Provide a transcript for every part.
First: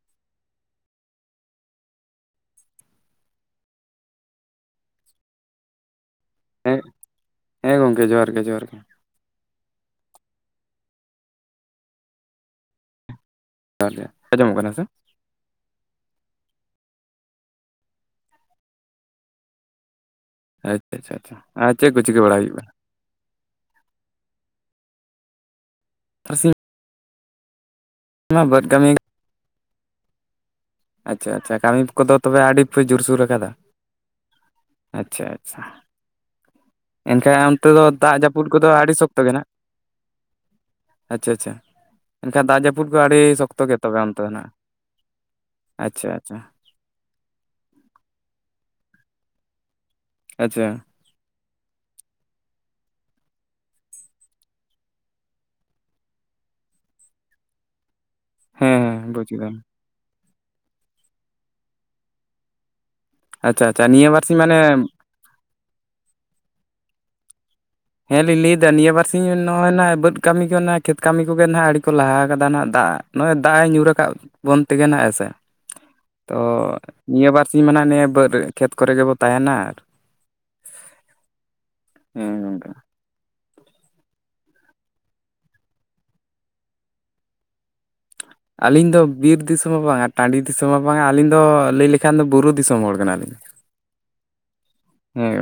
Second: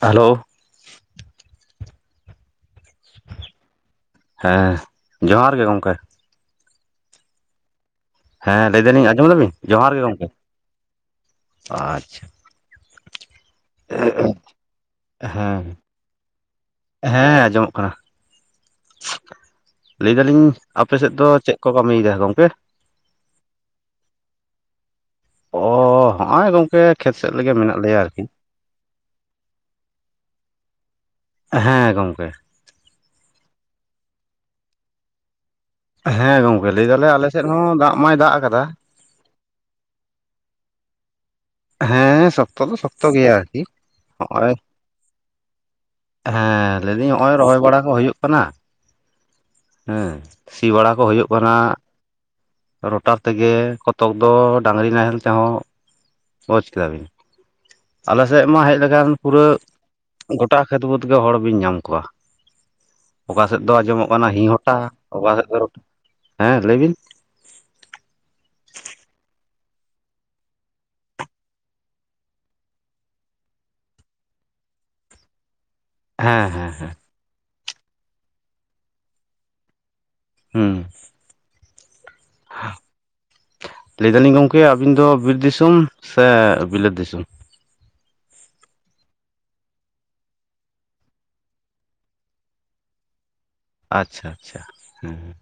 Hello. ᱦᱮᱸ ᱡᱚᱸᱦᱟᱨ ᱜᱮ ᱜᱚᱝᱠᱮ᱾ ᱮᱸ ᱦᱮᱸ ᱜᱚᱝᱠᱮ ᱡᱚᱸᱦᱟᱨ ᱾ ᱦᱮᱸ ᱞᱟᱹᱭ ᱫᱟᱞᱤᱧ ᱟᱸᱡᱚᱢ ᱫᱟᱵᱤᱱ? ᱡᱚᱸᱦᱟᱨ ᱜᱮ ᱜᱚᱝᱠᱮ, ᱟᱪᱪᱷᱟ᱾ ᱡᱚᱦᱟᱨ ᱜᱮ ᱟᱸᱡᱚᱢᱚᱜ ᱠᱟᱱᱟ ᱥᱮ ᱦᱮᱸ᱾ ᱦᱮᱸ ᱟᱸᱡᱚᱢᱚᱜ ᱠᱟᱱᱟ ᱞᱟᱹᱭ ᱫᱟᱞᱤᱧ ᱟᱯᱮ ᱟᱪᱪᱷᱟ ᱥᱮᱫ ᱟᱪᱪᱷᱟ ᱫᱚ ᱟᱪᱪᱷᱟ ᱪᱮᱫ ᱠᱚ ᱟᱨ ᱠᱟᱹᱢᱤᱭᱮᱫᱟ ᱪᱤᱠᱟᱹ ᱵᱟᱲᱟᱭ ᱜᱚᱢᱠᱮ? ᱦᱩᱭᱩᱜ ᱠᱟᱱᱟ ᱚ ᱦᱚᱸᱜᱼᱟᱭ ᱜᱚᱝᱠᱮ ᱠᱷᱮᱛ ᱥᱮᱫ ᱞᱮᱜᱮ ᱢᱮᱱᱟᱜ ᱞᱮᱭᱟ ᱟᱨᱠᱤ᱾ ᱟᱸ ᱵᱟᱸᱰᱽ ᱠᱟᱹᱢᱤ ᱟᱪᱪᱷᱟ ᱟᱪᱪᱷᱟ ᱦᱮᱸ ᱠᱟᱹᱢᱤᱫ ᱠᱚᱫᱚ ᱜᱚᱢᱠᱮ ᱛᱚᱵᱮ ᱟᱹᱰᱤ ᱯᱮ ᱡᱳᱨ ᱥᱳᱨ ᱟᱠᱟᱫᱟ? ᱟᱪᱪᱷᱟ ᱟᱪᱪᱷᱟ᱾ ᱦᱮᱸ ᱜᱚᱝ ᱮᱱᱠᱷᱟᱱ ᱚᱱᱛᱮ ᱫᱚ ᱫᱟᱜ ᱡᱟᱹᱯᱩᱫ ᱠᱚᱫᱚ ᱟᱹᱰᱤ ᱥᱚᱠᱛᱚ ᱜᱮ ᱱᱟᱱᱟᱜ, ᱟᱪᱪᱷᱟ ᱟᱪᱪᱷᱟ᱾ ᱦᱮᱸ ᱮᱱᱠᱷᱟᱡ ᱫᱟᱜ ᱥᱚᱠᱛᱚ ᱫᱚ ᱡᱟᱹᱯᱩᱫ ᱠᱚ ᱥᱚᱠᱛᱚ ᱟᱹᱰᱤ ᱜᱮᱭᱟ ᱟᱨᱠᱤ ᱥᱚᱠᱛᱚ ᱜᱮ ᱛᱚᱵᱮ ᱚᱱᱛᱮ ᱫᱚ ᱱᱟᱦᱟᱜ᱾ ᱦᱚᱸᱜᱼᱚᱭ ᱟᱪᱪᱷᱟ ᱟᱪᱪᱷᱟ᱾ ᱞᱮᱭ ᱫᱤᱧ ᱦᱚᱸᱜᱼᱚᱭ ᱨᱚᱦᱚᱭ ᱵᱟᱲᱟ ᱠᱚ ᱦᱩᱭᱩᱜ ᱠᱟᱱᱟ᱾ ᱦᱮᱸ ᱥᱤ ᱟᱪᱪᱷᱟ ᱵᱟᱲᱟ ᱠᱚ ᱦᱩᱭᱩᱜ ᱠᱟᱱᱟ᱾ ᱨᱚᱴᱟᱨ ᱛᱮᱜᱮ ᱠᱚᱛᱚᱠ ᱫᱚ ᱰᱟᱹᱝᱨᱤ ᱱᱟᱦᱮᱞ ᱛᱮᱦᱚᱸ, ᱵᱩᱡ ᱠᱮᱫᱟᱵᱤᱱ᱾ ᱟᱞᱮ ᱥᱮᱫ ᱢᱟ ᱦᱮᱸ ᱦᱮᱡ ᱦᱮᱸ ᱞᱮᱠᱷᱟᱱ ᱵᱩᱡ ᱯᱩᱨᱟᱹ ᱠᱮᱫᱟᱞᱤᱧ ᱜᱚᱴᱟ ᱠᱷᱮᱛ ᱵᱟᱹᱫᱽ ᱜᱮ ᱦᱚᱲ ᱵᱤᱱ ᱧᱟᱢ ᱠᱚᱣᱟ᱾ ᱚᱠᱟ ᱥᱮᱫ ᱟᱪᱪᱷᱟ ᱫᱚ ᱟᱪᱪᱷᱟ ᱟᱸᱡᱚᱢᱚᱜ ᱱᱤᱭᱟᱹ ᱠᱟᱱᱟ ᱵᱟᱨᱥᱤᱧ ᱦᱤ ᱢᱟᱱᱮ ᱦᱚᱴᱟ ᱚᱠᱟ ᱥᱮᱫ ᱫᱚ [inaudible] ᱦᱮᱸ ᱞᱟᱹᱭ ᱵᱤᱱ᱾ ᱦᱮᱸ ᱞᱤᱧ ᱞᱟᱹᱭ ᱫᱟ ᱱᱤᱭᱟᱹ ᱵᱟᱨ ᱥᱤᱧ ᱱᱚᱜᱼᱚᱭ ᱱᱟᱦᱟᱜ ᱵᱟᱹᱫᱽ ᱠᱟᱹᱢᱤ ᱠᱚ ᱱᱟᱜ ᱠᱷᱮᱛ ᱠᱟᱹᱢᱤ ᱠᱚᱜᱮ ᱱᱟᱦᱟᱜ ᱟᱹᱰᱤ ᱠᱚ ᱞᱟᱦᱟ ᱠᱟᱫᱟ ᱱᱟᱦᱟᱜ ᱫᱟᱜ ᱱᱚᱜᱼᱚᱭ ᱫᱟᱜ ᱮ ᱧᱩᱨᱠᱟᱫ ᱵᱚᱱ ᱛᱮᱜᱮ ᱱᱟᱜ, ᱦᱮᱸ ᱥᱮ? ᱛᱚ ᱦᱮᱸ ᱦᱮᱸ ᱦᱮᱸ ᱱᱤᱭᱟᱹ ᱵᱟᱨ ᱥᱤᱧ ᱢᱟ ᱱᱟᱜ ᱱᱤᱭᱟᱹ ᱵᱟᱹᱫᱽ ᱠᱷᱮᱛ ᱠᱚᱨᱮ ᱜᱮᱵᱚᱱ ᱛᱟᱦᱮᱱᱟ ᱟᱨ ᱦᱩᱸ᱾ ᱦᱮᱸ᱾ ᱜᱚᱝᱠᱮ ᱞᱟᱹᱭᱫᱟᱞᱤᱧ ᱜᱚᱝᱠᱮ ᱟᱹᱵᱤᱱ ᱫᱚ ᱵᱤᱨ ᱫᱤᱥᱚᱢ ᱥᱮ ᱵᱤᱞᱟᱹᱛ ᱫᱤᱥᱚᱢ? ᱟᱹᱞᱤᱧ ᱫᱚ ᱵᱤᱨ ᱫᱤᱥᱚᱢ ᱦᱚᱸ ᱵᱟᱝᱟ ᱴᱟᱺᱰᱤ ᱫᱤᱥᱚᱢ ᱦᱚᱸ ᱵᱟᱝᱟ ᱟᱹᱞᱤᱧ ᱫᱚ ᱞᱟᱹᱭ ᱞᱮᱠᱷᱟᱱ ᱫᱚ ᱵᱩᱨᱩ ᱫᱤᱥᱚᱢ ᱦᱚᱲ ᱠᱟᱱᱟᱞᱤᱧ᱾ ᱟᱪᱪᱷᱟ ᱟᱪᱪᱷᱟ ᱦᱮᱸ ᱦᱮᱸ᱾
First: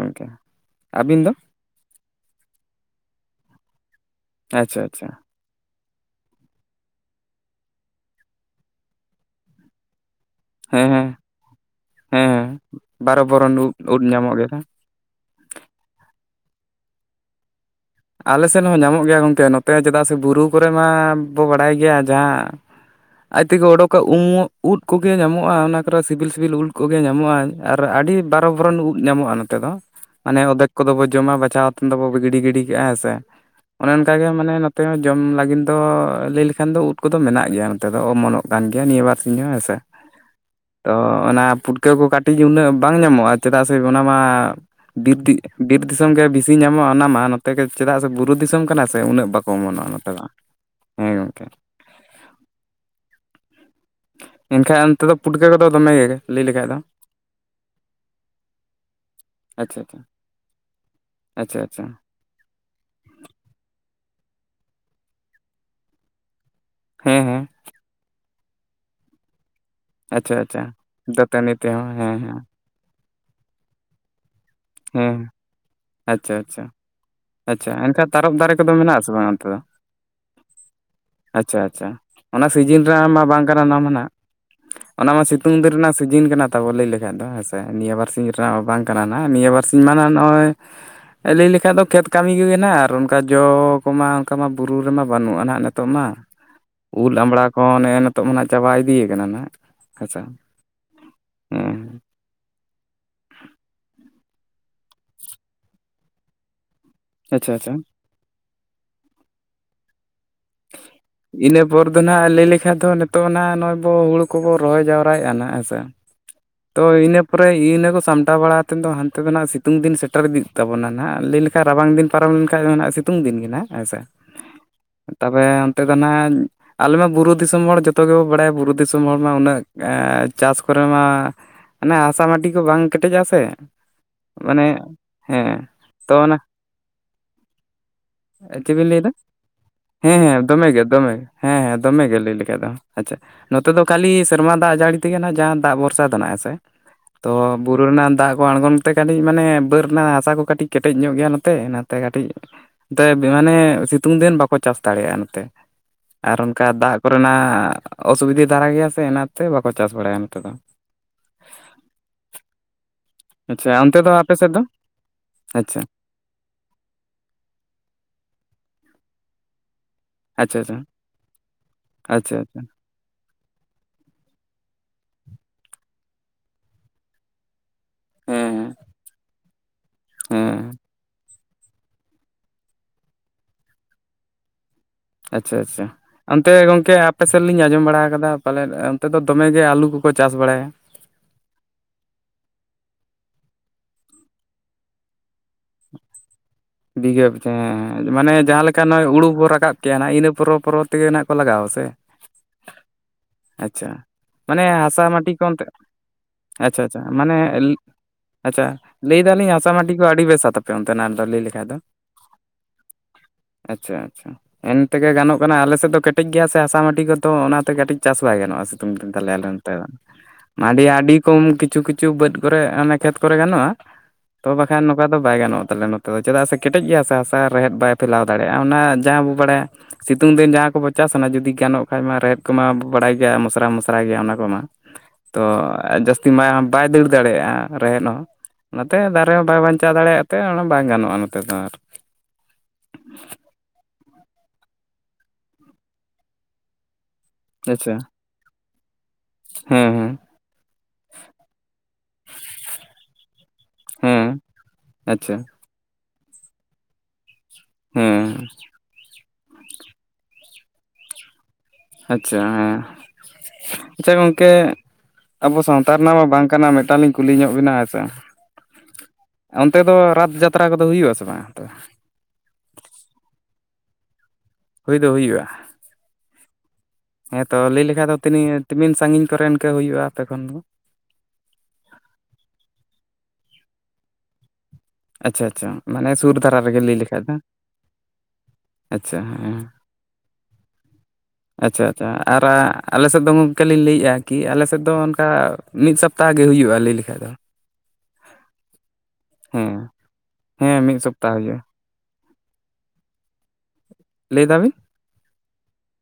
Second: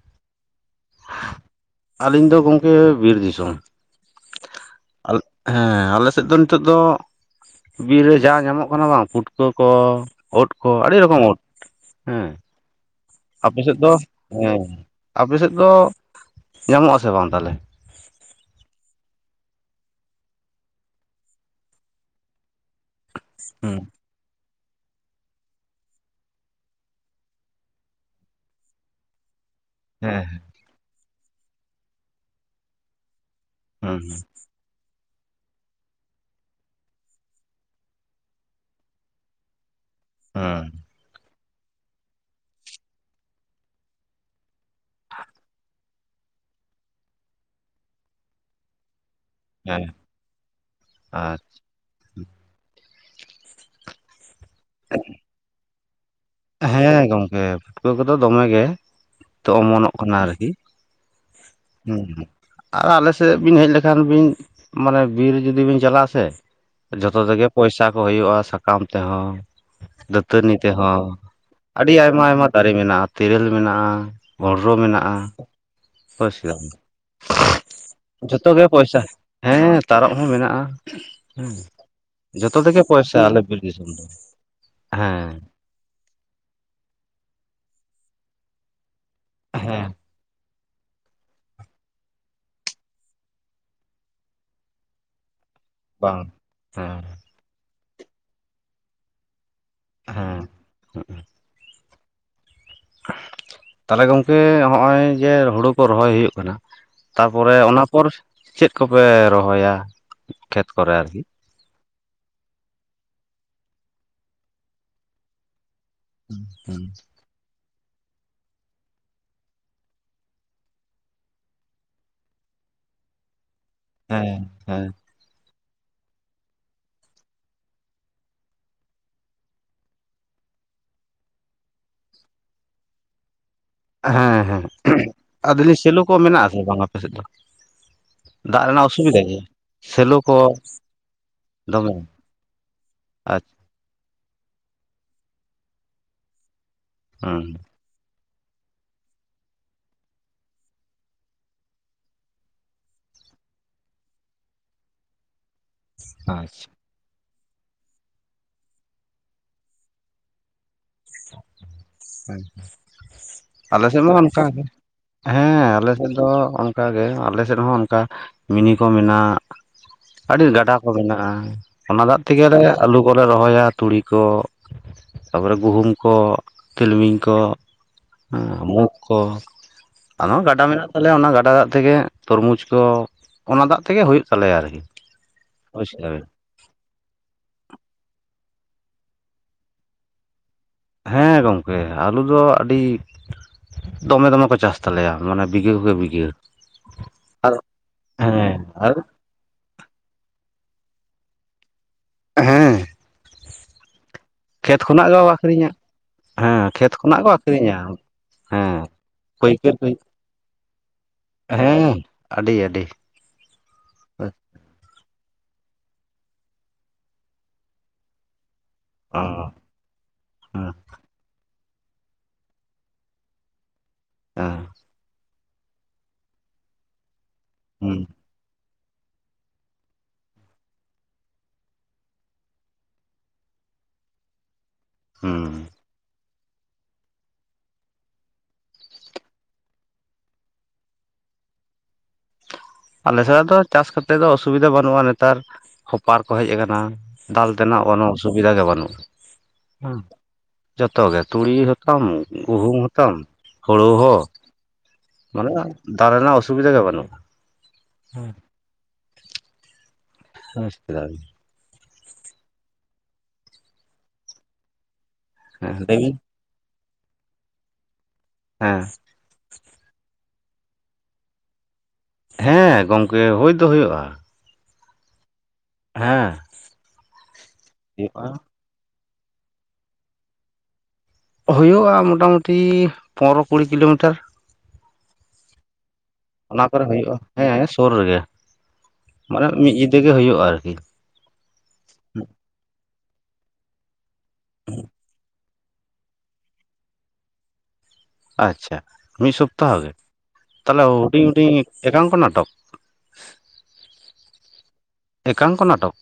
ᱟᱹᱵᱤᱱ ᱫᱚ ᱟᱹᱞᱤᱧ ᱫᱚ ᱜᱚᱝᱠᱮ ᱵᱤᱨ ᱫᱤᱥᱚᱢ, ᱟᱪᱪᱷᱟ ᱟᱪᱪᱷᱟ ᱟᱞ ᱦᱮᱸ ᱟᱞᱮ ᱥᱮᱫ ᱫᱚ ᱱᱤᱛᱚᱜ ᱫᱚ ᱵᱤᱨ ᱨᱮ ᱡᱟ ᱧᱟᱢᱚᱜ ᱠᱟᱱᱟ ᱵᱟᱝ ᱯᱩᱴᱠᱟᱹ ᱠᱚ ᱩᱫ ᱠᱚ ᱦᱮᱸ ᱟᱹᱰᱤ ᱦᱮᱸ ᱨᱚᱠᱚᱢ ᱩᱫ ᱦᱮᱸ᱾ ᱵᱟᱨᱚ ᱵᱚᱨᱚᱱ ᱟᱯᱮ ᱩᱫ ᱥᱮᱫ ᱫᱚ ᱩᱫ ᱧᱟᱢᱚᱜ ᱜᱮᱭᱟ ᱦᱮᱸ, ᱟᱯᱮ ᱥᱮᱫ ᱫᱚ ᱧᱟᱢᱚᱜ-ᱟ ᱥᱮ ᱵᱟᱝ ᱛᱟᱦᱚᱞᱮ? ᱟᱞᱮ ᱥᱮᱫ ᱦᱚᱸ ᱧᱟᱢᱚᱜ ᱜᱮᱭᱟ ᱜᱚᱢᱠᱮ ᱱᱚᱛᱮ ᱪᱮᱫᱟᱜ ᱥᱮ ᱵᱩᱨᱩ ᱠᱚᱨᱮ ᱢᱟ ᱵᱚ ᱵᱟᱲᱟᱭ ᱜᱮᱭᱟ ᱡᱟᱦᱟᱸ [inaudible] ᱟᱡ ᱛᱮᱜᱮ ᱚᱰᱚᱠᱚᱜ ᱩᱢᱩᱜ ᱩᱫ ᱠᱚᱜᱮ ᱧᱟᱢᱚᱜᱼᱟ ᱚᱱᱟ ᱠᱚᱨᱮ ᱥᱤᱵᱤᱞ ᱥᱤᱵᱤᱞ ᱩᱞ ᱠᱚᱜᱮ ᱧᱟᱢᱚᱜᱼᱟ ᱟᱨ ᱟᱹᱰᱤ ᱵᱟᱨᱚ ᱵᱚᱨᱚᱱ ᱩᱫ ᱧᱟᱢᱚᱜᱼᱟ ᱱᱚᱛᱮ ᱫᱚ᱾ ᱦᱮᱸ ᱢᱟᱱᱮ ᱚᱫᱮᱠ ᱠᱚᱫᱚ ᱵᱚᱱ ᱡᱚᱢᱟ ᱵᱟᱪᱷᱟᱣ ᱠᱟᱛᱮᱫ ᱫᱚᱵᱚ ᱜᱤᱰᱤ ᱜᱤᱰᱤ ᱠᱮᱜᱼᱟ ᱦᱮᱸᱥᱮ ᱚᱱᱮ ᱦᱮᱸ ᱚᱱᱠᱟᱜᱮ ᱢᱟᱱᱮ ᱱᱚᱛᱮ ᱦᱚᱸ ᱡᱚᱢ ᱞᱟᱹᱜᱤᱫ ᱫᱚ ᱞᱟᱹᱭ ᱞᱮᱠᱷᱟᱱ ᱫᱚ ᱩᱫ ᱠᱚᱫᱚ ᱢᱮᱱᱟᱜ ᱜᱮᱭᱟ ᱱᱚᱛᱮ ᱫᱚ ᱚᱢᱚᱱᱚᱜ ᱠᱟᱱ ᱜᱮᱭᱟ ᱱᱤᱭᱟᱹ ᱵᱟᱨ ᱥᱤᱧ ᱦᱚᱸ ᱦᱮᱸ ᱥᱮ᱾ ᱦᱩᱸ᱾ ᱛᱚ ᱚᱱᱟ ᱯᱩᱴᱠᱟᱹ ᱠᱚ ᱠᱟᱹᱴᱤᱡ ᱩᱱᱟᱹᱜ ᱵᱟᱝ ᱧᱟᱢᱚᱜ-ᱟ ᱪᱮᱫᱟᱜ ᱥᱮ ᱚᱱᱟ ᱢᱟ [inaudible] ᱵᱤᱨ ᱫᱤᱥᱚᱢ ᱜᱮ ᱵᱮᱥᱤ ᱧᱟᱢᱚᱜ-ᱟ ᱚᱱᱟ ᱢᱟ ᱱᱚᱛ ᱛᱮᱜᱮ ᱪᱮᱫᱟᱜ ᱥᱮ ᱵᱩᱨᱩ ᱫᱤᱥᱚᱢ ᱠᱟᱱᱟ ᱥᱮ ᱩᱱᱟᱹᱜ ᱵᱟᱠᱚ ᱦᱮᱸ ᱚᱢᱚᱱᱚᱜ-ᱟ ᱱᱚᱛᱮ ᱫᱚ ᱦᱮᱸ ᱟᱪᱪᱷᱟ ᱜᱚᱝᱠᱮ᱾ ᱮᱱᱠᱷᱟᱡ ᱚᱱᱛᱮ ᱫᱚ ᱯᱩᱴᱠᱟᱹ ᱠᱚᱫᱚ ᱫᱚᱢᱮ ᱜᱮ᱾ ᱞᱟᱹᱭ ᱞᱮᱠᱷᱟᱡ ᱫᱚ ᱦᱮᱸ ᱜᱚᱝᱠᱮ ᱯᱩᱴᱠᱟᱹ ᱠᱚᱫᱚ ᱫᱚᱢᱮ ᱜᱮ, ᱛᱚ ᱟᱪᱪᱷᱟ ᱚᱢᱚᱱᱚᱜ ᱟᱪᱪᱷᱟ ᱠᱟᱱᱟ ᱟᱹᱨᱠᱤ ᱾ ᱟᱪᱪᱷᱟ ᱟᱪᱪᱷᱟ᱾ ᱟᱨ ᱟᱞᱮ ᱥᱮᱫ ᱵᱤᱱ ᱦᱮᱡ ᱞᱮᱠᱷᱟᱱ ᱵᱤᱱ ᱢᱟᱱᱮ ᱵᱤᱨ ᱡᱩᱫᱤ ᱵᱤᱱ ᱪᱟᱞᱟᱜ-ᱟ ᱥᱮ᱾ ᱦᱮᱸ ᱡᱷᱚᱛᱚ ᱦᱮᱸ ᱛᱮᱜᱮ ᱯᱚᱭᱥᱟ ᱠᱚ ᱦᱩᱭᱩᱜ-ᱟ ᱥᱟᱠᱟᱢ ᱛᱮ ᱦᱚᱸ ᱟᱪᱪᱷᱟ ᱫᱟᱹᱛᱟᱹᱱᱤ ᱟᱪᱪᱷᱟ ᱛᱮᱦᱚᱸ᱾ ᱫᱟᱹᱛᱟᱹᱱᱤ ᱛᱮᱦᱚᱸ ᱟᱹᱰᱤ ᱦᱮᱸ ᱟᱭᱢᱟ ᱦᱮᱸ ᱟᱭᱢᱟ ᱫᱟᱨᱮ ᱢᱮᱱᱟᱜ-ᱟ, ᱛᱮᱤᱨᱞ ᱢᱮᱱᱟᱜ-ᱟ ᱵᱷᱚᱱᱰᱨᱚ ᱢᱮᱱᱟᱜ-ᱟ᱾ ᱦᱮᱸ ᱟᱪᱪᱷᱟ ᱟᱪᱪᱷᱟ᱾ ᱟᱪᱪᱷᱟ ᱮᱱᱠᱷᱟᱱ ᱛᱟᱨᱚᱯ ᱡᱷᱚᱛᱚ ᱫᱟᱨᱮ ᱜᱮ ᱠᱚᱫᱚ ᱢᱮᱱᱟᱜ ᱯᱚᱭᱥᱟ ᱟᱥᱮ ᱵᱟᱝ ᱚᱱᱛᱮ ᱫᱚ, ᱦᱮᱸ ᱛᱟᱨᱚᱵ ᱦᱚᱸ ᱢᱮᱱᱟᱜᱼᱟ ᱦᱮᱸ ᱟᱪᱪᱷᱟ ᱟᱪᱪᱷᱟ᱾ ᱚᱱᱟ ᱡᱚᱛᱚ ᱥᱤᱡᱤᱱ ᱛᱮᱜᱮ ᱨᱮ ᱯᱚᱭᱥᱟ ᱢᱟ ᱟᱞᱮ ᱵᱟᱝ ᱵᱤᱨ ᱠᱟᱱᱟ ᱫᱤᱥᱚᱢ ᱚᱱᱟᱢᱟ ᱫᱚ ᱚᱱᱟᱢᱟ ᱦᱮᱸ ᱥᱤᱛᱩᱝ ᱫᱤᱱ ᱨᱮᱱᱟᱜ ᱥᱤᱡ ᱡᱤᱱ ᱠᱟᱱᱟ ᱛᱟᱵᱚ ᱞᱟᱹᱭ ᱞᱮᱠᱷᱟᱡ ᱫᱚ ᱦᱮᱸᱥᱮ ᱱᱤᱭᱟᱹ ᱵᱟᱨᱥᱤᱧ ᱨᱮᱱᱟᱜ ᱵᱟᱝ ᱠᱟᱱᱟ ᱱᱟᱜ ᱱᱤᱭᱟᱹ ᱵᱟᱨᱥᱤᱧ ᱦᱮᱸ ᱢᱟᱱᱟ ᱦᱳᱭ ᱟᱸᱞᱤᱧ ᱞᱮᱠᱟ ᱫᱚ ᱠᱷᱮᱛ᱾ ᱠᱟᱹᱢᱤ ᱠᱚ ᱜᱮ ᱦᱮᱱᱟᱜ-ᱟ ᱟᱨ ᱚᱱᱠᱟ ᱡᱚ ᱠᱚᱢᱟ ᱚᱱᱠᱟ ᱢᱟ ᱵᱩᱨᱩ ᱨᱮᱢᱟ ᱵᱟᱹᱱᱩᱜ-ᱟ ᱱᱟᱦᱟᱸᱜ ᱱᱟᱦ ᱱᱤᱛᱚᱜ ᱢᱟ ᱵᱟᱝ ᱦᱮᱸ ᱩᱞ ᱟᱢᱲᱟ ᱠᱚ ᱱᱮ ᱮ ᱱᱤᱛᱚᱜ ᱢᱟ ᱱᱟᱦᱟᱸᱜ ᱪᱟᱵᱟ ᱤᱫᱤᱭ ᱠᱟᱱᱟ ᱱᱟᱜ᱾ ᱦᱮᱸ [unintelligible] ᱛᱟᱦᱚᱸᱞᱮ ᱜᱚᱝᱠᱮ ᱦᱚᱸᱜ-ᱚᱭ ᱡᱮ ᱦᱩᱲᱩ ᱠᱚ ᱨᱚᱦᱚᱭ ᱦᱩᱭᱩᱜ ᱠᱟᱱᱟ᱾ ᱟᱪᱪᱷᱟ ᱛᱟᱯᱚᱨᱮ ᱟᱪᱪᱷᱟ ᱚᱱᱟ ᱯᱚᱨ ᱪᱮᱫ ᱠᱚᱯᱮ ᱨᱚᱦᱚᱭᱟ ᱠᱷᱮᱛ ᱠᱚᱨᱮ ᱟᱹᱨᱠᱤ᱾ ᱤᱱᱟᱹ ᱯᱚᱨ ᱫᱚ ᱱᱟᱦᱟᱸᱜ ᱞᱟᱹᱭ ᱞᱮᱠᱷᱟᱡ ᱫᱚ ᱱᱤᱛᱚᱜ ᱚᱱᱟ ᱱᱚᱜ-ᱚᱭ ᱵᱚ ᱦᱩᱲᱩ ᱠᱚᱵᱚ ᱨᱚᱦᱚᱭ ᱡᱟᱣᱨᱟᱭᱮᱫ-ᱟ ᱱᱟᱜ ᱦᱮᱸ ᱥᱮ᱾ ᱦᱮᱸ ᱛᱚ ᱤᱱᱟᱹ ᱯᱚᱨᱮ᱾ ᱤ ᱤᱱᱟᱹ ᱠᱚ ᱥᱟᱢᱴᱟᱣ ᱵᱟᱲᱟ ᱠᱟᱛᱮᱫ ᱫᱚ ᱦᱟᱱᱛᱮ ᱫᱚ ᱱᱟᱜ ᱥᱤᱛᱩᱝ ᱫᱤᱱ ᱥᱮᱴᱮᱨ ᱤᱫᱤᱜ ᱛᱟᱵᱚᱱᱟ ᱱᱟᱜ ᱞᱟᱹᱭ ᱞᱮᱠᱷᱟᱡ ᱨᱟᱵᱟᱝ ᱫᱤᱱ ᱯᱟᱨᱚᱢ ᱞᱮᱱᱠᱟᱱᱡ ᱫᱚ ᱱᱟᱜ ᱥᱤᱛᱩᱝ ᱥᱤᱛᱩᱝ ᱫᱤᱱ ᱠᱟᱱᱟ ᱦᱮᱸ ᱥᱮ ᱛᱚᱵᱮ ᱚᱱᱛᱮ ᱫᱚ ᱱᱟᱜ᱾ ᱟᱞᱮ ᱢᱟ ᱵᱩᱨᱩ ᱫᱤᱥᱚᱢ ᱦᱚᱲ ᱡᱚᱛᱚ ᱜᱮᱵᱚᱱ ᱵᱟᱲᱟᱭᱟ ᱵᱩᱨᱩ ᱫᱤᱥᱚᱢ ᱦᱚᱲ ᱢᱟ ᱩᱱᱟᱹᱜ ᱮ ᱪᱟᱥ ᱠᱚᱨᱮ ᱢᱟ᱾ ᱦᱟᱱᱮ ᱦᱟᱥᱟ ᱢᱟᱴᱤ ᱠᱚ ᱵᱟᱝ ᱠᱮᱴᱮᱡ-ᱟ ᱥᱮ᱾ ᱦᱮᱸ ᱦᱮᱸ ᱢᱟᱱᱮ ᱦᱮᱸ ᱟᱫᱮᱞᱤᱧ ᱥᱮᱞᱚ ᱠᱚ ᱛᱚ ᱚᱱᱟ ᱢᱮᱱᱟᱜ ᱟᱥᱮ ᱵᱟᱝ ᱟᱯᱮᱥᱮᱫ ᱫᱚ᱾ ᱫᱟᱜ ᱪᱮᱫ ᱨᱮᱱᱟᱜ ᱵᱤᱱ ᱞᱟᱹᱭᱫᱟ ᱚᱥᱩᱵᱤᱫᱟ ᱜᱮᱭᱟ᱾ ᱥᱮᱞᱚ ᱦᱮᱸ ᱦᱮᱸ ᱠᱚ ᱫᱚᱢᱮ ᱜᱮ ᱫᱚᱢᱮ ᱦᱮᱸ ᱦᱮᱸ ᱫᱚᱢᱮ ᱫᱚᱢᱮᱜ ᱜᱮ ᱞᱟᱹᱭ ᱞᱮᱠᱷᱟᱡ ᱫᱚ ᱟᱪᱪᱷᱟ᱾ ᱛᱚ ᱫᱚ ᱠᱷᱟᱹᱞᱤ ᱥᱮᱨᱢᱟ ᱫᱟᱜ ᱡᱟᱹᱲᱤ ᱛᱮᱜᱮ ᱱᱟᱜ ᱡᱟᱦᱟᱸ ᱫᱟᱜ ᱵᱷᱚᱨᱥᱟ ᱫᱚ ᱱᱟᱜ ᱦᱮᱸ ᱥᱮ ᱛᱚ ᱦᱩᱸ ᱵᱩᱨᱩ ᱨᱮᱱᱟᱜ ᱫᱟᱜ ᱠᱚ ᱟᱬᱜᱚᱱ ᱛᱮ ᱠᱟᱹᱴᱤᱡ ᱢᱟᱱᱮ ᱵᱟᱹᱫᱽ ᱨᱮᱱᱟᱜ ᱦᱟᱥᱟ ᱠᱚ ᱠᱟᱹᱴᱤᱡ ᱠᱮᱴᱮᱡ ᱧᱚᱜ ᱜᱮᱭᱟ ᱱᱚᱛᱮ ᱚᱱᱟᱛᱮ ᱠᱟᱹᱴᱤᱡ [unintelligible] ᱢᱟᱱᱮ ᱥᱤᱛᱩᱝ ᱫᱤᱱ ᱵᱟᱠᱚ ᱪᱟᱥ ᱫᱟᱲᱮᱭᱟᱜ-ᱟ ᱱᱚᱛᱮ᱾ ᱟᱨ ᱟᱪᱪᱷᱟ ᱚᱱᱠᱟ ᱫᱟᱜ ᱠᱚᱨᱮᱱᱟᱜ ᱚᱥᱩᱵᱤᱫᱷᱟ ᱫᱷᱟᱨᱟ ᱜᱮᱭᱟ ᱥᱮ ᱚᱱᱟᱛᱮ ᱵᱟᱠᱚ ᱪᱟᱥ ᱵᱟᱲᱟᱭᱟ ᱱᱚᱛᱮ ᱫᱚ᱾ [inaudible] ᱟᱪᱪᱷᱟ ᱟᱞᱮ ᱚᱱᱛᱮ ᱥᱮᱫ ᱫᱚ ᱢᱟ ᱟᱯᱮ ᱫᱚ ᱚᱱᱠᱟᱜᱮ ᱦᱮᱸ ᱟᱪᱪᱷᱟ ᱟᱞᱮ᱾ ᱫᱚ ᱚᱱᱠᱟ ᱜᱮ, ᱟᱞᱮ ᱥᱮᱫ ᱦᱚᱸᱢᱤᱱᱤ ᱠᱚ ᱢᱮᱱᱟᱜ᱾ ᱟᱹᱰᱤ ᱟᱪᱪᱷᱟ ᱜᱟᱰᱟ ᱟᱪᱪᱷᱟ ᱠᱚ ᱢᱮᱱᱟᱜ-ᱟ ᱚᱱᱟ ᱫᱟᱜ ᱟᱪᱪᱷᱟ ᱛᱮᱜᱮᱞᱮ᱾ ᱟᱪᱪᱷᱟ ᱟᱹᱞᱩ ᱠᱚᱞᱮ ᱨᱚᱦᱚᱭᱟ, ᱛᱩᱲᱤ ᱠᱚ, ᱛᱟᱯᱚᱨᱮ ᱜᱩᱦᱩᱢ ᱠᱚ᱾ ᱛᱤᱞᱢᱤᱧ ᱠᱚ, ᱦᱮᱸ ᱦᱮᱸ ᱢᱩᱜᱽ ᱠᱚ᱾ ᱟᱫᱚᱸ ᱦᱮᱸ ᱜᱟᱰᱟ ᱢᱮᱱᱟᱜ ᱛᱟᱞᱮᱭᱟ ᱚᱱᱟ ᱜᱟᱰᱟ ᱫᱟᱜ ᱛᱮᱜᱮ ᱛᱚᱨᱢᱩᱡᱽ ᱠᱚ, ᱚᱱᱟ ᱫᱟᱜ ᱛᱮᱜᱮ ᱦᱩᱭᱩᱜ ᱛᱟᱞᱮᱭᱟ ᱟᱹᱨᱠᱤ ᱾ ᱟᱪᱪᱷᱟ ᱟᱪᱪᱷᱟ᱾ ᱚᱱᱛᱮ ᱜᱚᱝᱠᱮ ᱟᱯᱮᱥᱮᱫ ᱞᱤᱧ ᱟᱸᱡᱚᱢ ᱵᱟᱲᱟ ᱟᱠᱟᱫᱟ ᱯᱟᱞᱮᱫ ᱚᱱᱛᱮ ᱫᱚ ᱫᱚᱢᱮ ᱜᱮ ᱟᱞᱩ ᱠᱚᱠᱚ ᱪᱟᱥ ᱵᱟᱲᱟᱭᱟ᱾ ᱦᱮᱸ ᱜᱚᱢᱠᱮ ᱟᱞᱩ ᱫᱚ ᱟᱹᱰᱤ᱾ ᱫᱚᱢᱮ ᱫᱚᱢᱮ ᱠᱚ ᱪᱟᱥ ᱛᱟᱞᱮᱭᱟ, ᱢᱟᱱᱮ ᱵᱤᱜᱷᱟᱹ ᱦᱳᱭ ᱠᱷᱚᱡ ᱵᱤᱜᱷᱟᱹ᱾ ᱵᱤᱜᱷᱟᱹᱯ ᱟᱨ ᱢᱟᱱᱮ ᱦᱮᱸ ᱡᱟᱦᱟᱸ ᱞᱮᱠᱟ ᱟᱨ ᱱᱚᱜ-ᱚᱭ ᱦᱩᱲᱩ ᱵᱚ ᱨᱟᱠᱟᱵᱽ᱾ ᱪᱮᱱᱟᱜ ᱤᱱᱟᱹ ᱯᱚᱨᱚᱵ ᱯᱚᱨᱚᱵ ᱛᱮᱜᱮ ᱱᱟᱜ ᱠᱚ ᱞᱟᱜᱟᱣᱟ ᱥᱮ ᱦᱮᱸ ᱾ ᱟᱪᱪᱷᱟ ᱢᱟᱱᱮ ᱦᱟᱥᱟ ᱠᱷᱚᱱᱟᱜ ᱜᱮᱠᱚ ᱢᱟᱹᱴᱤ ᱠᱚ ᱚᱱᱛᱮ ᱟᱠᱷᱨᱤᱧᱟ ᱦᱮᱸ ᱟᱪᱪᱷᱟ ᱠᱷᱮᱛ ᱟᱪᱪᱷᱟ ᱠᱷᱚᱱᱟᱜ ᱠᱚ ᱢᱟᱱᱮ ᱟᱠᱷᱨᱤᱧᱟ ᱟᱪᱪᱷᱟ ᱦᱮᱸ ᱞᱟᱹᱭᱮ ᱫᱟᱞᱤᱧ ᱦᱟᱥᱟ ᱢᱟᱹᱴᱤ ᱠᱚ ᱟᱹᱰᱤ ᱵᱮᱥᱟ ᱛᱟᱯᱮ ᱚᱱᱛᱮ ᱱᱟᱜ ᱫᱚ ᱞᱟᱹᱭ ᱞᱮᱠᱷᱟᱱ ᱦᱩᱸ ᱟᱹᱰᱤ ᱟᱹᱰᱤ ᱟᱪᱪᱷᱟ ᱟᱪᱪᱷᱟ ᱾ ᱮᱱᱛᱮᱜᱮ ᱜᱟᱱᱚᱜ ᱠᱟᱱᱟ ᱟᱞᱮ ᱥᱮᱫ ᱫᱚ ᱠᱮᱴᱮᱡ ᱜᱮᱭᱟ ᱥᱮ ᱦᱟᱥᱟ ᱢᱟᱹᱴᱤ ᱠᱚᱫᱚ ᱚᱱᱟᱛᱮ ᱠᱟᱹᱴᱤᱡ ᱪᱟᱥ ᱵᱟᱭ ᱜᱟᱱᱚᱜ-ᱟ ᱥᱮ᱾ [inaudible] ᱚ ᱟᱞᱮ ᱱᱚᱱᱛᱮ ᱫᱚ ᱦᱮᱸ ᱟᱹᱰᱤ ᱟᱹᱰᱤ ᱠᱚᱢ ᱠᱤᱪᱷᱩ ᱠᱤᱪᱷᱩ ᱵᱟᱹᱫ ᱠᱚᱨᱮ ᱚᱱᱮ ᱠᱷᱮᱛ ᱠᱚᱨᱮ ᱜᱟᱱᱚᱜ-ᱟ ᱾ ᱛᱚ ᱦᱮᱸ ᱵᱟᱠᱷᱟᱱ ᱱᱚᱝᱠᱟ ᱫᱚ ᱵᱟᱭ ᱜᱟᱱᱚᱜ ᱛᱟᱞᱮᱭᱟ ᱱᱚᱛᱮ ᱫᱚ ᱪᱮᱫᱟᱜ ᱥᱮ ᱠᱮᱴᱮᱡ ᱜᱮᱭᱟ ᱦᱟᱥᱟ ᱦᱟᱥᱟ ᱨᱮᱦᱮᱫ ᱵᱟᱭ ᱦᱩᱸ ᱯᱷᱮᱞᱟᱣ ᱫᱟᱲᱮᱭᱟᱜ-ᱟ ᱚᱱᱟ ᱡᱟᱦᱟᱸ ᱵᱚ ᱵᱟᱲᱟᱭᱟ ᱥᱤᱛᱩᱝ ᱫᱤᱱ ᱡᱟᱦᱟᱸ ᱠᱚᱵᱚ ᱪᱟᱥ ᱟᱱᱟ ᱡᱩᱫᱤ ᱜᱟᱱᱚᱜ ᱠᱷᱟᱱᱡ ᱢᱟ ᱨᱮᱦᱮᱫ ᱠᱚᱢᱟ ᱵᱟᱲᱟᱭ ᱜᱮᱭᱟ ᱢᱚᱥᱨᱟ ᱢᱚᱥᱨᱟᱟᱭ ᱜᱮᱭᱟ ᱚᱱᱟ ᱠᱚᱢᱟ᱾ ᱛᱚ ᱦᱩᱸ ᱡᱟᱥ ᱛᱤ ᱢᱟᱭ ᱵᱟᱭ ᱫᱟᱹᱲ ᱫᱟᱲᱮᱭᱟᱜᱼᱟ ᱨᱮᱦᱮᱫ ᱦᱚᱸ ᱚᱱᱟᱛᱮ ᱫᱟᱨᱮ ᱦᱚᱸ ᱵᱟᱭ ᱵᱟᱧᱪᱟᱣ ᱫᱟᱲᱮᱭᱟᱜ ᱛᱮ ᱚᱱᱟ ᱵᱟᱝ ᱜᱟᱱᱚᱜᱼᱟ᱾ ᱦᱚᱸ-ᱚ ᱱᱚᱛᱮ ᱫᱚ ᱟᱨ ᱟᱞᱮ ᱥᱮᱫ ᱫᱚ ᱪᱟᱥ ᱠᱟᱛᱮᱫ ᱫᱚ ᱚᱥᱩᱵᱤᱫᱷᱟ ᱵᱟᱹᱱᱩᱜᱼᱟ ᱱᱮᱛᱟᱨ ᱦᱚᱯᱟᱨ ᱠᱚ ᱦᱮᱡ ᱟᱠᱟᱱᱟ᱾ ᱫᱟᱞ ᱛᱮᱱᱟᱜ ᱟᱪᱪᱷᱟ ᱠᱳᱱᱳ ᱚᱥᱩᱵᱤᱫᱷᱟ ᱜᱮ ᱵᱟᱹᱱᱩᱜ-ᱟ᱾ ᱦᱮᱸ ᱦᱮᱸ ᱡᱚᱛᱚ ᱜᱮ ᱛᱩᱲᱤ ᱦᱚᱸᱛᱟᱢ ᱜᱩᱦᱩᱢ ᱦᱚᱸᱛᱟᱢ ᱦᱳᱲᱳ ᱦᱚᱸ᱾ ᱦᱮᱸ ᱟᱪᱪᱷᱟ ᱢᱟᱱᱮ ᱫᱟᱞ ᱨᱮᱱᱟᱜ ᱚᱥᱩᱵᱤᱫᱟ ᱜᱮ ᱵᱟᱹᱱᱩᱜ-ᱟ᱾ ᱦᱮᱸ ᱾ [unintelligible] ᱟᱪᱪᱷᱟ ᱦᱮᱸ ᱟᱪᱪᱷᱟ ᱜᱚᱢᱠᱮ ᱟᱵᱚ ᱦᱮᱸ ᱥᱟᱶᱛᱟ ᱞᱟᱹᱭ ᱵᱤᱱ ᱨᱮᱱᱟᱜ ᱢᱟ ᱵᱟᱝ ᱠᱟᱱᱟ ᱢᱤᱫᱴᱟᱝ ᱞᱤᱧ ᱠᱩᱞᱤ ᱧᱚᱜ ᱵᱤᱱᱟ ᱦᱮᱸ ᱥᱮ᱾ ᱦᱮᱸ ᱾ ᱚᱱᱛᱮ ᱫᱚ ᱨᱟᱛ ᱡᱟᱛᱨᱟ ᱠᱚᱫᱚ ᱦᱩᱭᱩᱜ-ᱟ ᱥᱮ ᱵᱟᱝ? ᱦᱮᱸ ᱜᱚᱝᱠᱮ ᱦᱩᱭ ᱫᱚ ᱦᱩᱭᱩᱜ-ᱟ᱾ ᱦᱩᱭ ᱫᱚ ᱦᱩᱭᱩᱜ-ᱟ᱾ ᱦᱮᱸ ᱾ ᱦᱮᱸ ᱛᱚ ᱞᱟᱹᱭ ᱞᱮᱠᱷᱟᱡ ᱫᱚ ᱛᱤᱜ ᱛᱤᱢᱤᱱ ᱥᱟᱹᱜᱤᱧ ᱠᱚᱨᱮ ᱤᱱᱠᱟᱹ ᱦᱩᱭᱩᱜᱼᱟ ᱟᱯᱮ ᱠᱷᱚᱱ ᱫᱚ? ᱦᱩᱭᱩᱜ-ᱟ ᱢᱚᱴᱟᱢᱩᱴᱤ ᱯᱚᱱᱨᱚ ᱠᱩᱲᱤ ᱠᱤᱞᱳᱢᱤᱴᱟᱨ᱾ ᱟᱪᱪᱷᱟ ᱟᱪᱪᱷᱟ ᱢᱟᱱᱮ ᱥᱩᱨ ᱫᱷᱟᱨᱟ ᱚᱱᱟ ᱨᱮᱜᱮ ᱠᱚᱨᱮ ᱞᱟᱹᱭ ᱦᱩᱭᱩᱜ-ᱟ ᱞᱮᱠᱷᱟᱡ ᱫᱚ ᱦᱮᱸ ᱥᱳᱨ ᱨᱮᱜᱮ ᱟᱪᱪᱷᱟ ᱢᱟᱱᱮ ᱦᱮᱸ ᱢᱤᱫ ᱧᱩᱫᱟᱹᱜ ᱜᱮ ᱦᱩᱭᱩᱜ-ᱟ ᱟᱨᱠᱤ᱾ ᱟᱪᱪᱷᱟ ᱟᱪᱪᱷᱟ ᱟᱨ ᱟᱞᱮ ᱥᱮᱫ ᱫᱚ ᱜᱚᱢᱠᱮ ᱞᱤᱧ ᱞᱟᱹᱭᱮᱜ-ᱟ ᱠᱤ ᱟᱞᱮ ᱥᱮᱫ ᱫᱚ ᱚᱱᱠᱟ ᱢᱤᱫ ᱥᱚᱯᱛᱟᱦᱚ ᱜᱮ ᱦᱩᱭᱩᱜ-ᱟ ᱞᱟᱹᱭ ᱞᱮᱠᱷᱟᱡ ᱫᱚ᱾ ᱟᱪᱪᱷᱟ ᱢᱤᱫ ᱥᱚᱯᱛᱟᱦᱚ ᱦᱮᱸ ᱜᱮ ᱛᱟᱦᱚᱞᱮ ᱦᱮᱸ ᱢᱤᱫ ᱦᱩᱰᱤᱧ ᱥᱚᱯᱛᱟᱦᱚ ᱦᱩᱰᱤᱧ ᱦᱩᱭᱩᱜᱼᱟ ᱮᱠᱟᱝᱠᱚ ᱱᱟᱴᱚᱠ ᱞᱟᱹᱭ ᱫᱟᱵᱤᱱ ᱮᱠᱟᱝᱠᱚ ᱱᱟᱴᱚᱠ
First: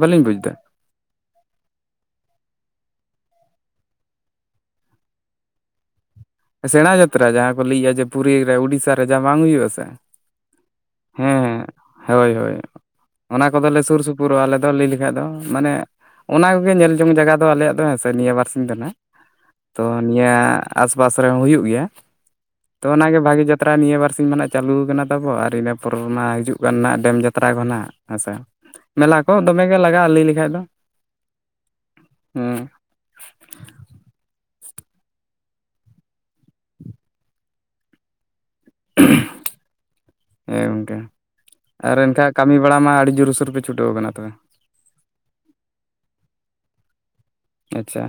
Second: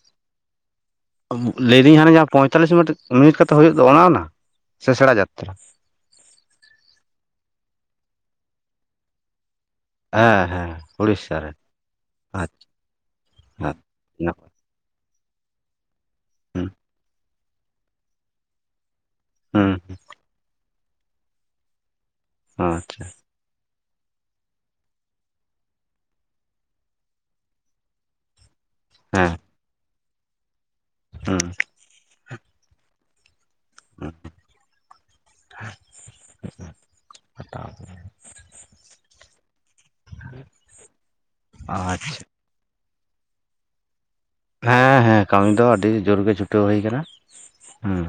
ᱵᱟᱹᱞᱤᱧ ᱵᱩᱡᱽ ᱫᱟ ᱾ ᱞᱟᱹᱭᱫᱤᱧ ᱦᱟᱱᱮ ᱡᱟᱦᱟᱸ ᱯᱚᱸᱭᱛᱟᱞᱤᱥ ᱢᱤᱱᱤᱴ ᱢᱤᱱᱤᱴ ᱠᱟᱛᱮ ᱦᱩᱭᱩᱜ ᱫᱚ ᱚᱱᱟ ᱚᱱᱟ ᱥᱮ ᱥᱮᱬᱟ ᱡᱟᱛᱨᱟ? ᱥᱮᱬᱟ ᱡᱟᱛᱨᱟ ᱡᱟᱦᱟᱸ ᱠᱚ ᱞᱟᱹᱭᱮ-ᱟ ᱡᱮ ᱯᱩᱨᱤ ᱨᱮ ᱩᱲᱤᱥᱟ ᱨᱮ ᱡᱟᱦᱟ ᱵᱟᱝ ᱦᱩᱭᱩᱜ-ᱟ ᱥᱮ᱾ ᱦᱮᱸ ᱦᱮᱸ ᱩᱲᱤᱥᱥᱟ ᱨᱮ ᱦᱮᱸ ᱦᱳᱭ ᱦᱳᱭ ᱚᱱᱟ ᱟᱪᱪᱷᱟ ᱠᱚᱫᱚᱞᱮ ᱥᱩᱨᱥᱩᱯᱩᱨᱚᱜ-ᱟ ᱟᱞᱮ ᱫᱚ ᱞᱟᱹᱭ ᱞᱮᱠᱷᱟᱡ ᱫᱚ ᱢᱟᱱᱮ ᱚᱱᱟ ᱦᱩᱸ ᱠᱚᱜᱮ ᱧᱮᱞ ᱡᱚᱝ ᱡᱟᱭᱜᱟ ᱫᱚ ᱟᱞᱮᱭᱟᱜ ᱫᱚ ᱦᱮᱸ ᱥᱮ ᱱᱤᱭᱟᱹ ᱵᱟᱨᱥᱤᱧ ᱫᱚ ᱱᱟᱦᱟᱸᱜ᱾ ᱦᱩᱸ ᱛᱚ ᱱᱤᱭᱟᱹ ᱟᱥᱵᱟᱥ ᱨᱮᱦᱚᱸ ᱦᱩᱭᱩᱜ ᱜᱮᱭᱟ ᱛᱚ ᱟᱪᱪᱷᱟ ᱚᱱᱟᱜᱮ ᱵᱷᱟᱜᱮ ᱡᱟᱛ ᱡᱟᱛᱨᱟ ᱱᱤᱭᱟᱹ ᱵᱟᱨᱥᱤᱝ ᱠᱷᱚᱱᱟᱜ ᱪᱟᱹᱞᱩ ᱟᱠᱟᱱᱟ ᱛᱟᱵᱚ ᱟᱨ ᱤᱱᱟᱹ ᱯᱚᱨ ᱢᱟ ᱦᱤᱡᱩᱜ ᱠᱟᱱ ᱱᱟᱜ ᱰᱮᱢ ᱡᱟᱛᱨᱟ ᱠᱚ ᱱᱟᱦᱱᱟᱜ ᱦᱮᱸᱥᱮ᱾ ᱢᱮᱞᱟ ᱠᱚ ᱫᱚᱢᱮᱜ ᱜᱮ ᱞᱟᱜᱟᱜ-ᱟ ᱞᱟᱹᱭ ᱞᱮᱠᱷᱟᱡ ᱫᱚ᱾ ᱦᱩ ᱦᱩ [inaudible] ᱦᱮ ᱜᱚᱝᱠᱮ ᱟᱨ ᱟᱪᱪᱷᱟ ᱮᱱᱠᱷᱟᱡ ᱠᱟᱢᱤ ᱵᱟᱲᱟ ᱢᱟ ᱟᱰᱤ ᱡᱩᱨ ᱥᱩᱨ ᱯᱮ ᱪᱷᱩᱴᱟᱹᱣ ᱟᱠᱟᱱᱟ ᱛᱚ ᱦᱮ ᱦᱮ ᱠᱟᱹᱢᱤ ᱫᱚ ᱟᱹᱰᱤ ᱡᱚᱨ ᱜᱮ ᱪᱷᱩᱴᱟᱹᱣ ᱦᱩᱭ ᱟᱠᱟᱱᱟ᱾ ᱦᱩ ᱟᱪᱪᱷᱟ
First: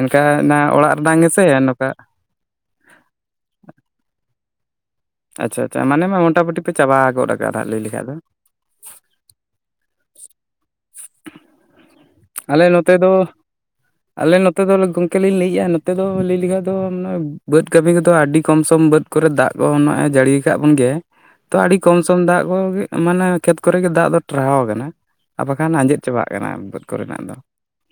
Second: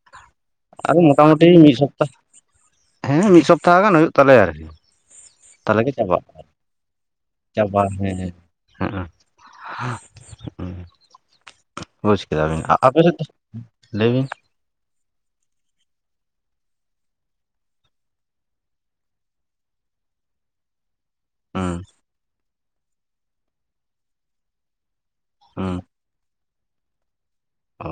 ᱮᱱᱠᱟ ᱚᱱᱟ ᱚᱲᱟᱜ ᱟᱫᱚ ᱨᱮᱱᱟᱜ ᱜᱮᱥᱮ ᱢᱚᱴᱟᱢᱩᱴᱤ ᱢᱤᱫ ᱱᱚᱝᱠᱟ ᱥᱚᱯᱛᱟᱼᱼ ᱦᱮ ᱢᱤᱫ ᱥᱚᱯᱛᱟᱦᱚ ᱜᱟᱱ ᱦᱩᱭᱩᱜ ᱛᱟᱞᱮᱭᱟ ᱟᱨ ᱠᱤ ᱟᱪᱷᱟ ᱟᱪᱷᱟ ᱢᱟᱱᱮ ᱢᱟ ᱢᱚᱴᱟᱢᱩᱴᱤ ᱯᱮ ᱪᱟᱵᱟ ᱜᱚᱫ ᱠᱟᱜᱟ ᱞᱟᱹᱭ ᱪᱟᱵᱟ ᱞᱮᱠᱟᱢ ᱦᱮᱸ ᱫᱚ [unintelligible] ᱦᱩᱸ ᱵᱩᱡᱽ ᱠᱮᱫᱟ ᱵᱤᱱ ᱟᱞᱮ ᱟᱯᱮ ᱱᱚᱛᱮ ᱫᱚ [unintelligible] ᱞᱟᱹᱭ ᱵᱤᱱ ᱟᱞᱮ ᱱᱚᱛᱮ ᱫᱚ ᱜᱚᱝᱠᱮ ᱞᱤᱧ ᱞᱟᱹᱭᱜᱼᱟ ᱱᱚᱛᱮ ᱫᱚ ᱞᱟᱹᱭ ᱞᱮᱠᱷᱟᱡ ᱫᱚ ᱢᱟᱱᱮ ᱵᱟᱹᱫᱽ ᱠᱟᱹᱢᱤ ᱠᱚᱫᱚ ᱟᱹᱰᱤ ᱠᱚᱢ ᱥᱚᱢ ᱵᱟᱹᱫᱽ ᱠᱚᱨᱮ ᱫᱟᱜ ᱠᱚ ᱱᱚᱜᱼᱮᱭ ᱡᱟᱹᱲᱤᱭ ᱠᱟᱜ ᱵᱚᱱ ᱜᱮᱭ ᱛᱚ ᱦᱩᱸ ᱟᱰᱤ ᱠᱚᱢ ᱥᱚᱢ ᱫᱟᱜ ᱠᱚᱜᱮ ᱢᱟᱱᱮ ᱠᱷᱮᱛ ᱠᱚᱨᱮ ᱜᱮ ᱫᱟᱜ ᱫᱚ ᱴᱟᱨᱦᱟᱣ ᱟᱠᱟᱱᱟ ᱟᱨ ᱵᱟᱠᱷᱟᱱ ᱦᱩᱸ ᱟᱸᱡᱮᱫ ᱪᱟᱵᱟᱜ ᱠᱟᱱᱟ ᱵᱟᱹᱫᱽ ᱠᱚᱨᱮ ᱱᱟᱜ ᱫᱚ ᱚ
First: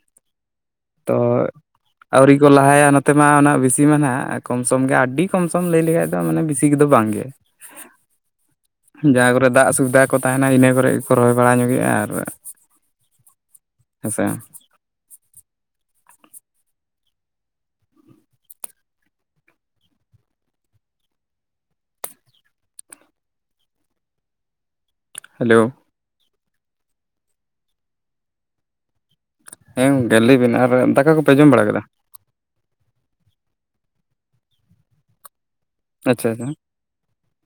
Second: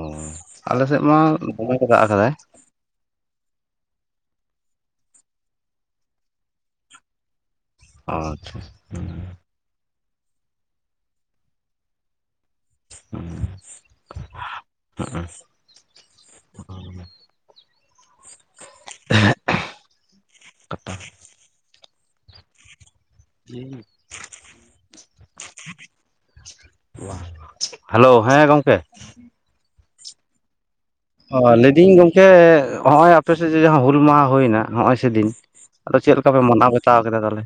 ᱟᱞᱮ ᱥᱮᱫ ᱛᱚ ᱢᱟ ᱫᱚᱢᱮ ᱜᱮ ᱫᱟᱜ ᱟᱠᱟᱫᱟᱭ ᱟᱹᱣᱨᱤ ᱠᱚ ᱞᱟᱦᱟᱭᱟ [unintelligible] ᱛᱮᱢᱟ ᱚᱱᱟ ᱵᱤᱥᱤ ᱢᱟᱱᱟᱜ ᱠᱚᱢ ᱥᱚᱢ ᱜᱮ ᱟᱰᱤ ᱠᱚᱢ ᱥᱚᱢ ᱞᱟᱹᱭ ᱞᱮᱠᱷᱷᱟᱡ ᱫᱚ ᱢᱟᱱᱮ ᱵᱤᱥᱤ ᱠᱚᱫᱚ ᱵᱟᱝ ᱜᱮ ᱚ ᱟᱪᱷᱟ ᱦᱩ ᱠᱚᱨᱮ ᱫᱟᱜ ᱥᱩᱵᱫᱷᱟ ᱠᱚ ᱛᱟᱦᱮᱱᱟ ᱤᱱᱟᱹ ᱠᱚᱨᱮ ᱜᱮᱠᱚ ᱨᱚᱦᱚᱭ ᱵᱟᱲᱟ ᱧᱚᱜᱮᱫᱼᱟ ᱟᱨ ᱦᱮᱸᱥᱮ [unintelligible] [inaudible] ᱦᱮᱞᱚ ᱦᱮᱞᱚ ᱦᱮ ᱜᱚᱝᱠᱮ ᱦᱮ ᱜᱚᱝᱠᱮ ᱞᱟᱹᱭ ᱵᱤᱱ ᱟᱨ ᱫᱟᱠ ᱞᱮᱭᱫᱮᱧ ᱜᱚᱝᱠᱮ ᱦᱚᱜᱚᱭ ᱟᱯᱮ ᱥᱮᱫ ᱡᱟᱦᱟᱸ ᱦᱩᱞ ᱢᱟᱦᱟ ᱦᱳᱭᱱᱟ ᱦᱚᱜᱼᱚᱭ ᱥᱮᱫᱤᱱ ᱟᱫᱚ ᱪᱮᱫ ᱟᱪᱪᱷᱟ ᱞᱮᱠᱟ ᱯᱮ ᱢᱟᱱᱟᱣ ᱵᱟᱛᱟᱣ ᱠᱮᱫᱟ ᱛᱟᱦᱚᱞᱮ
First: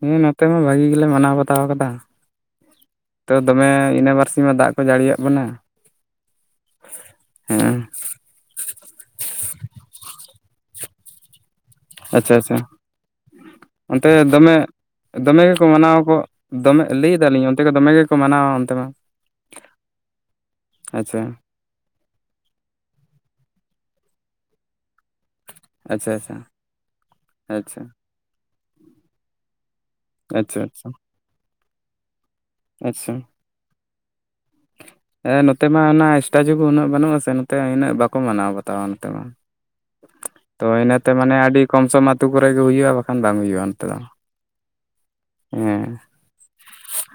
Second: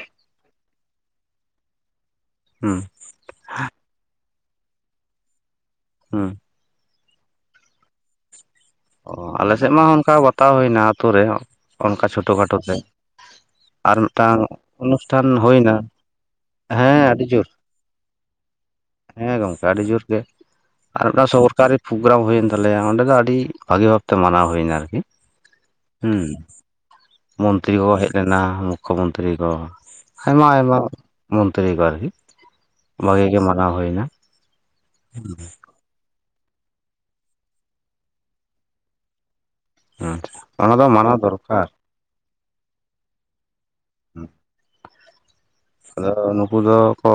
ᱦᱩ ᱱᱚᱛᱮ ᱢᱟ ᱵᱷᱟᱹᱜᱤ ᱜᱮᱞᱮ ᱢᱟᱱᱟᱣ ᱵᱟᱛᱟᱣ ᱟᱠᱟᱫᱟ ᱦᱩ ᱛᱚ ᱫᱚᱢᱮ ᱤᱱᱟᱹ ᱵᱟᱨᱥᱤᱧ ᱢᱟ ᱫᱟᱜ ᱠᱚ ᱡᱟᱲᱤᱭᱟᱜ ᱵᱚᱱᱟ ᱦᱩ ᱦᱮ ᱚ ᱟᱞᱮ ᱥᱮᱜ ᱢᱟ ᱚᱱᱠᱟ ᱵᱟᱛᱟᱣ ᱦᱩᱭᱱᱟ ᱟᱛᱩ ᱨᱮ ᱚᱱᱠᱟ ᱪᱷᱳᱴᱳ ᱟᱪᱪᱷᱟ ᱠᱷᱟᱴᱳ ᱟᱪᱪᱷᱟ ᱛᱮ, ᱟᱨ ᱚᱱᱛᱮ ᱢᱤᱫᱴᱟᱝ ᱫᱚᱢᱮ ᱚᱱᱩᱥᱴᱷᱟᱱ ᱫᱚᱢᱮ ᱜᱮᱠᱚ ᱦᱩᱭᱱᱟ ᱢᱟᱱᱟᱣᱟᱠᱚ ᱫᱚᱢᱮ ᱦᱮᱸ ᱞᱟᱹᱭ ᱟᱹᱰᱤ ᱫᱟᱞᱤᱧ ᱡᱳᱨ ᱚᱱᱛᱮ ᱫᱚ ᱫᱚᱢᱮ ᱜᱮ, ᱠᱚ ᱢᱟᱱᱟᱣᱟ ᱚᱱᱛᱮ ᱢᱟ ᱦᱮᱸ ᱜᱚᱝᱠᱮ ᱟᱹᱰᱤ ᱡᱳᱨ ᱜᱮ ᱟᱨ ᱟᱪᱪᱷᱟ ᱚᱱᱟ ᱥᱚᱨᱠᱟᱨᱤ ᱯᱨᱳᱜᱨᱟᱢ ᱦᱩᱭᱮᱱ ᱛᱟᱞᱮᱭᱟ ᱚᱸᱰᱮ ᱫᱚ ᱟᱹᱰᱤ ᱵᱷᱟᱜᱤ ᱵᱷᱟᱵ ᱛᱮ ᱢᱟᱱᱟᱣ ᱦᱩᱭᱱᱟ ᱟᱨᱠᱤ, ᱟᱪᱷᱟ ᱦᱩᱸ ᱟᱪᱷᱟ ᱢᱚᱱᱛᱨᱤ ᱠᱚ ᱦᱮᱡ ᱞᱮᱱᱟ ᱢᱩᱠᱷ ᱢᱚᱱᱛᱨᱤ ᱠᱚ ᱟᱭᱢᱟ ᱟᱪᱪᱷᱟ ᱟᱭᱢᱟ, ᱟᱪᱪᱷᱟ ᱢᱚᱱᱛᱨᱤ ᱠᱚ ᱟᱨᱠᱤ ᱟᱪᱪᱷᱟ ᱵᱷᱟᱜᱤ ᱜᱮ ᱢᱟᱱᱟᱣ ᱦᱩᱭᱱᱟ, ᱦᱮᱸ ᱱᱚᱛᱮ ᱢᱟ ᱚᱱᱟ ᱮᱥᱴᱟᱪᱩ ᱠᱚ ᱩᱱᱟᱹᱜ ᱵᱟᱹᱱᱩᱜ ᱟᱥᱮ ᱱᱚᱛᱮ ᱤᱱᱟᱹᱜ ᱵᱟᱠᱚ ᱢᱟᱱᱟᱣ ᱵᱟᱛᱟᱣᱟ ᱱᱚᱛᱮ ᱢᱟ, ᱟᱪᱪᱷᱟ ᱛᱚ ᱚᱱᱟ ᱫᱚ ᱤᱱᱟᱹᱛᱮ ᱢᱟᱱᱟᱣ ᱢᱟᱱᱮ ᱟᱰᱤ ᱫᱚᱨᱠᱟᱨ ᱠᱚᱢ ᱥᱚᱢ ᱚᱛᱩ ᱠᱚᱨᱮ ᱜᱮ ᱦᱩᱭᱩᱜᱼᱟ ᱵᱟᱠᱷᱟᱱ ᱵᱟᱝ ᱦᱩᱭᱩᱜᱼᱟ, ᱫᱚ ᱦᱮᱸ ᱟᱫᱚ ᱱᱩᱠᱩ ᱫᱚ ᱠᱚ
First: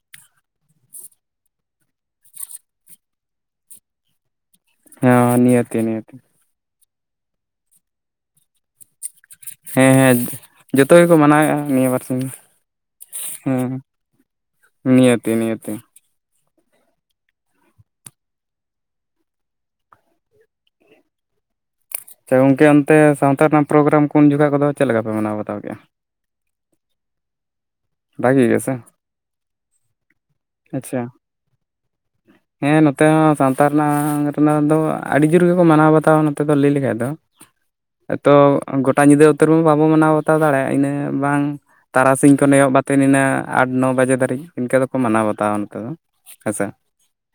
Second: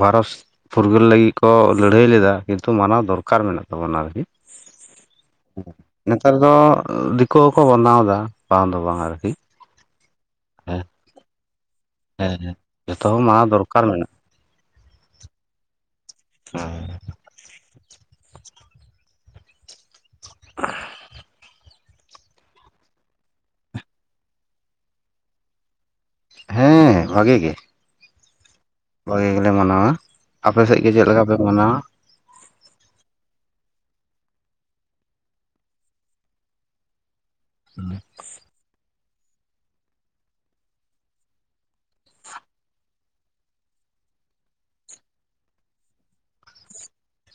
ᱵᱷᱟᱨᱚᱥ, ᱯᱷᱩᱨᱜᱟᱹᱞ ᱞᱟᱹᱜᱤᱫ ᱠᱚ ᱞᱟᱹᱲᱦᱟᱹᱭ ᱞᱮᱫᱟ ᱠᱤᱱᱛᱩ ᱢᱟᱱᱟᱣ ᱫᱚᱨᱠᱟᱨ ᱢᱮᱱᱟᱜ ᱛᱟᱵᱚ ᱱᱟ ᱟᱨᱠᱤ, ᱦᱮᱸ ᱱᱤᱭᱟᱹᱛᱤ ᱱᱤᱭᱟᱹᱛᱤ ᱱᱮᱛᱟᱨ ᱫᱚ ᱫᱤᱠᱩ ᱦᱚᱸᱠᱚ ᱵᱱᱟᱣ ᱫᱟ ᱵᱟᱝ ᱫᱚ ᱵᱟᱝ ᱟᱨᱠᱤ, ᱦᱮᱸ ᱦᱮᱸ, ᱦᱮᱸ ᱡᱚᱛᱚ ᱜᱮᱠᱚ ᱢᱟᱱᱟᱣᱮᱜ-ᱟ ᱱᱤᱭᱟᱹ ᱵᱟᱨ ᱦᱮᱸ ᱦᱮᱸ, ᱡᱚᱛᱚ ᱢᱟᱱᱟᱣ ᱫᱚᱨᱠᱟᱨ ᱢᱮᱱᱟᱜ ᱱᱤᱦᱟᱹᱛᱤ ᱱᱤᱦᱟᱹᱛᱤ᱾ [inaudible] [inaudible] ᱟᱪᱪᱷᱟ ᱜᱚᱝᱠᱮ ᱚᱱᱛᱮ ᱥᱟᱶᱛᱟ ᱨᱮᱱᱟᱜ ᱯᱨᱳᱜᱨᱟᱢ ᱠᱚ ᱩᱱ ᱡᱚᱠᱷᱟ ᱠᱚᱫᱚ ᱪᱮᱫ ᱞᱮᱠᱟ ᱯᱮ ᱢᱟᱱᱟᱣ ᱵᱟᱛᱟᱣ ᱠᱮᱜᱼᱟ? ᱦᱮᱸ ᱵᱷᱟᱜᱤ ᱜᱮ᱾ ᱵᱷᱟᱹᱜᱤ ᱜᱮ ᱥᱮ᱾ ᱵᱷᱟᱹᱜᱤ ᱜᱮᱞᱮ ᱢᱟᱱᱟᱣᱟ᱾ ᱟᱯᱮ ᱥᱮᱫ ᱜᱮ ᱟᱪᱪᱷᱟ ᱪᱮᱫ ᱞᱮᱠᱟ ᱯᱮ ᱢᱟᱱᱟᱣᱟ? ᱦᱮᱸ ᱱᱚᱛᱮ ᱦᱚᱸ ᱥᱟᱶᱛᱟ ᱨᱮᱱᱟᱜ ᱨᱮᱱᱟᱜ ᱫᱚ ᱟᱹᱰᱤ ᱡᱳᱨ ᱜᱮᱠᱚ ᱢᱟᱱᱟᱣ ᱵᱟᱛᱟᱣᱟ ᱱᱚᱛᱮ ᱫᱚ ᱞᱟᱹᱭ ᱞᱮᱠᱷᱟᱡ ᱫᱚ᱾ ᱮᱛᱚ ᱜᱚᱴ ᱴᱟ ᱧᱤᱫᱟᱹ ᱩᱛᱟᱹᱨ ᱢᱟ ᱵᱟᱵᱚ ᱢᱟᱱᱟᱣ ᱵᱟᱛᱟᱣ ᱫᱟᱲᱮᱭᱟᱜᱼᱟ ᱤᱱᱟᱹ ᱵᱟᱝ ᱛᱟᱨᱟᱥᱤᱧ ᱠᱚᱱ ᱮᱦᱚᱵ ᱛᱮ ᱱᱤᱱᱟᱹᱜ ᱟᱴ ᱱᱚ ᱵᱟᱡᱮ ᱫᱷᱟᱹᱨᱤᱡ ᱤᱱᱠᱟᱹ ᱫᱚᱠᱚ ᱢᱟᱱᱟᱣ ᱵᱟᱛᱟᱣᱟ ᱱᱚᱱᱛᱮ ᱫᱚ ᱦᱮᱸᱥᱮ᱾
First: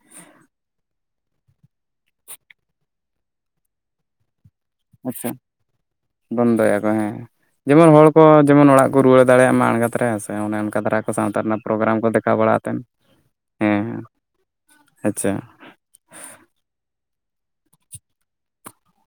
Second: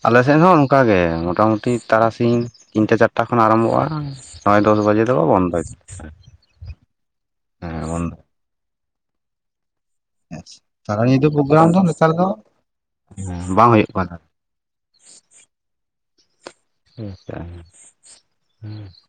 ᱟᱞᱮ ᱥᱮᱱ ᱦᱚᱸ ᱚᱱᱠᱟᱜ ᱜᱮ ᱢᱚᱴᱟ ᱢᱩᱴᱤ ᱛᱟᱨᱟᱥᱤᱧ ᱛᱤᱱᱴᱟ ᱪᱟᱴᱟ ᱠᱷᱚᱱ ᱟᱨᱟᱢᱵᱷᱚᱜᱼᱟ, ᱱᱚᱭ ᱫᱚᱥ ᱵᱟ ᱟᱪᱪᱷᱟ, ᱵᱚᱱᱫᱚᱭᱟᱠᱚ ᱦᱮᱸ᱾ ᱦᱮᱸ ᱡᱮᱢᱚᱱ ᱦᱚᱲ ᱵᱚᱱᱫᱚ ᱠᱚ ᱡᱮᱢᱚᱱ ᱚᱲᱟᱜ ᱠᱚ ᱨᱩᱣᱟᱹᱲ ᱫᱟᱲᱮᱭᱟᱜᱼᱟ [unintelligible] ᱛᱮ ᱚᱱᱮ ᱚᱱᱠᱟ ᱥᱟᱨᱟ ᱫᱷᱟᱨᱟ ᱠᱚ ᱧᱤᱫᱟᱹ ᱥᱟᱶᱛᱟ ᱨᱮᱱᱟᱜ ᱫᱚ ᱯᱨᱳᱜᱨᱟᱢ ᱠᱚ ᱱᱮᱛᱟᱨ ᱫᱚ ᱫᱮᱠᱷᱟᱣ ᱵᱟᱲᱟ ᱟᱛᱮᱱ ᱵᱟᱝ ᱦᱮᱸ ᱦᱩᱭᱩᱜ ᱦᱮᱸ᱾ ᱠᱟᱱᱟ ᱟᱪᱪᱷᱟ᱾ [inaudible]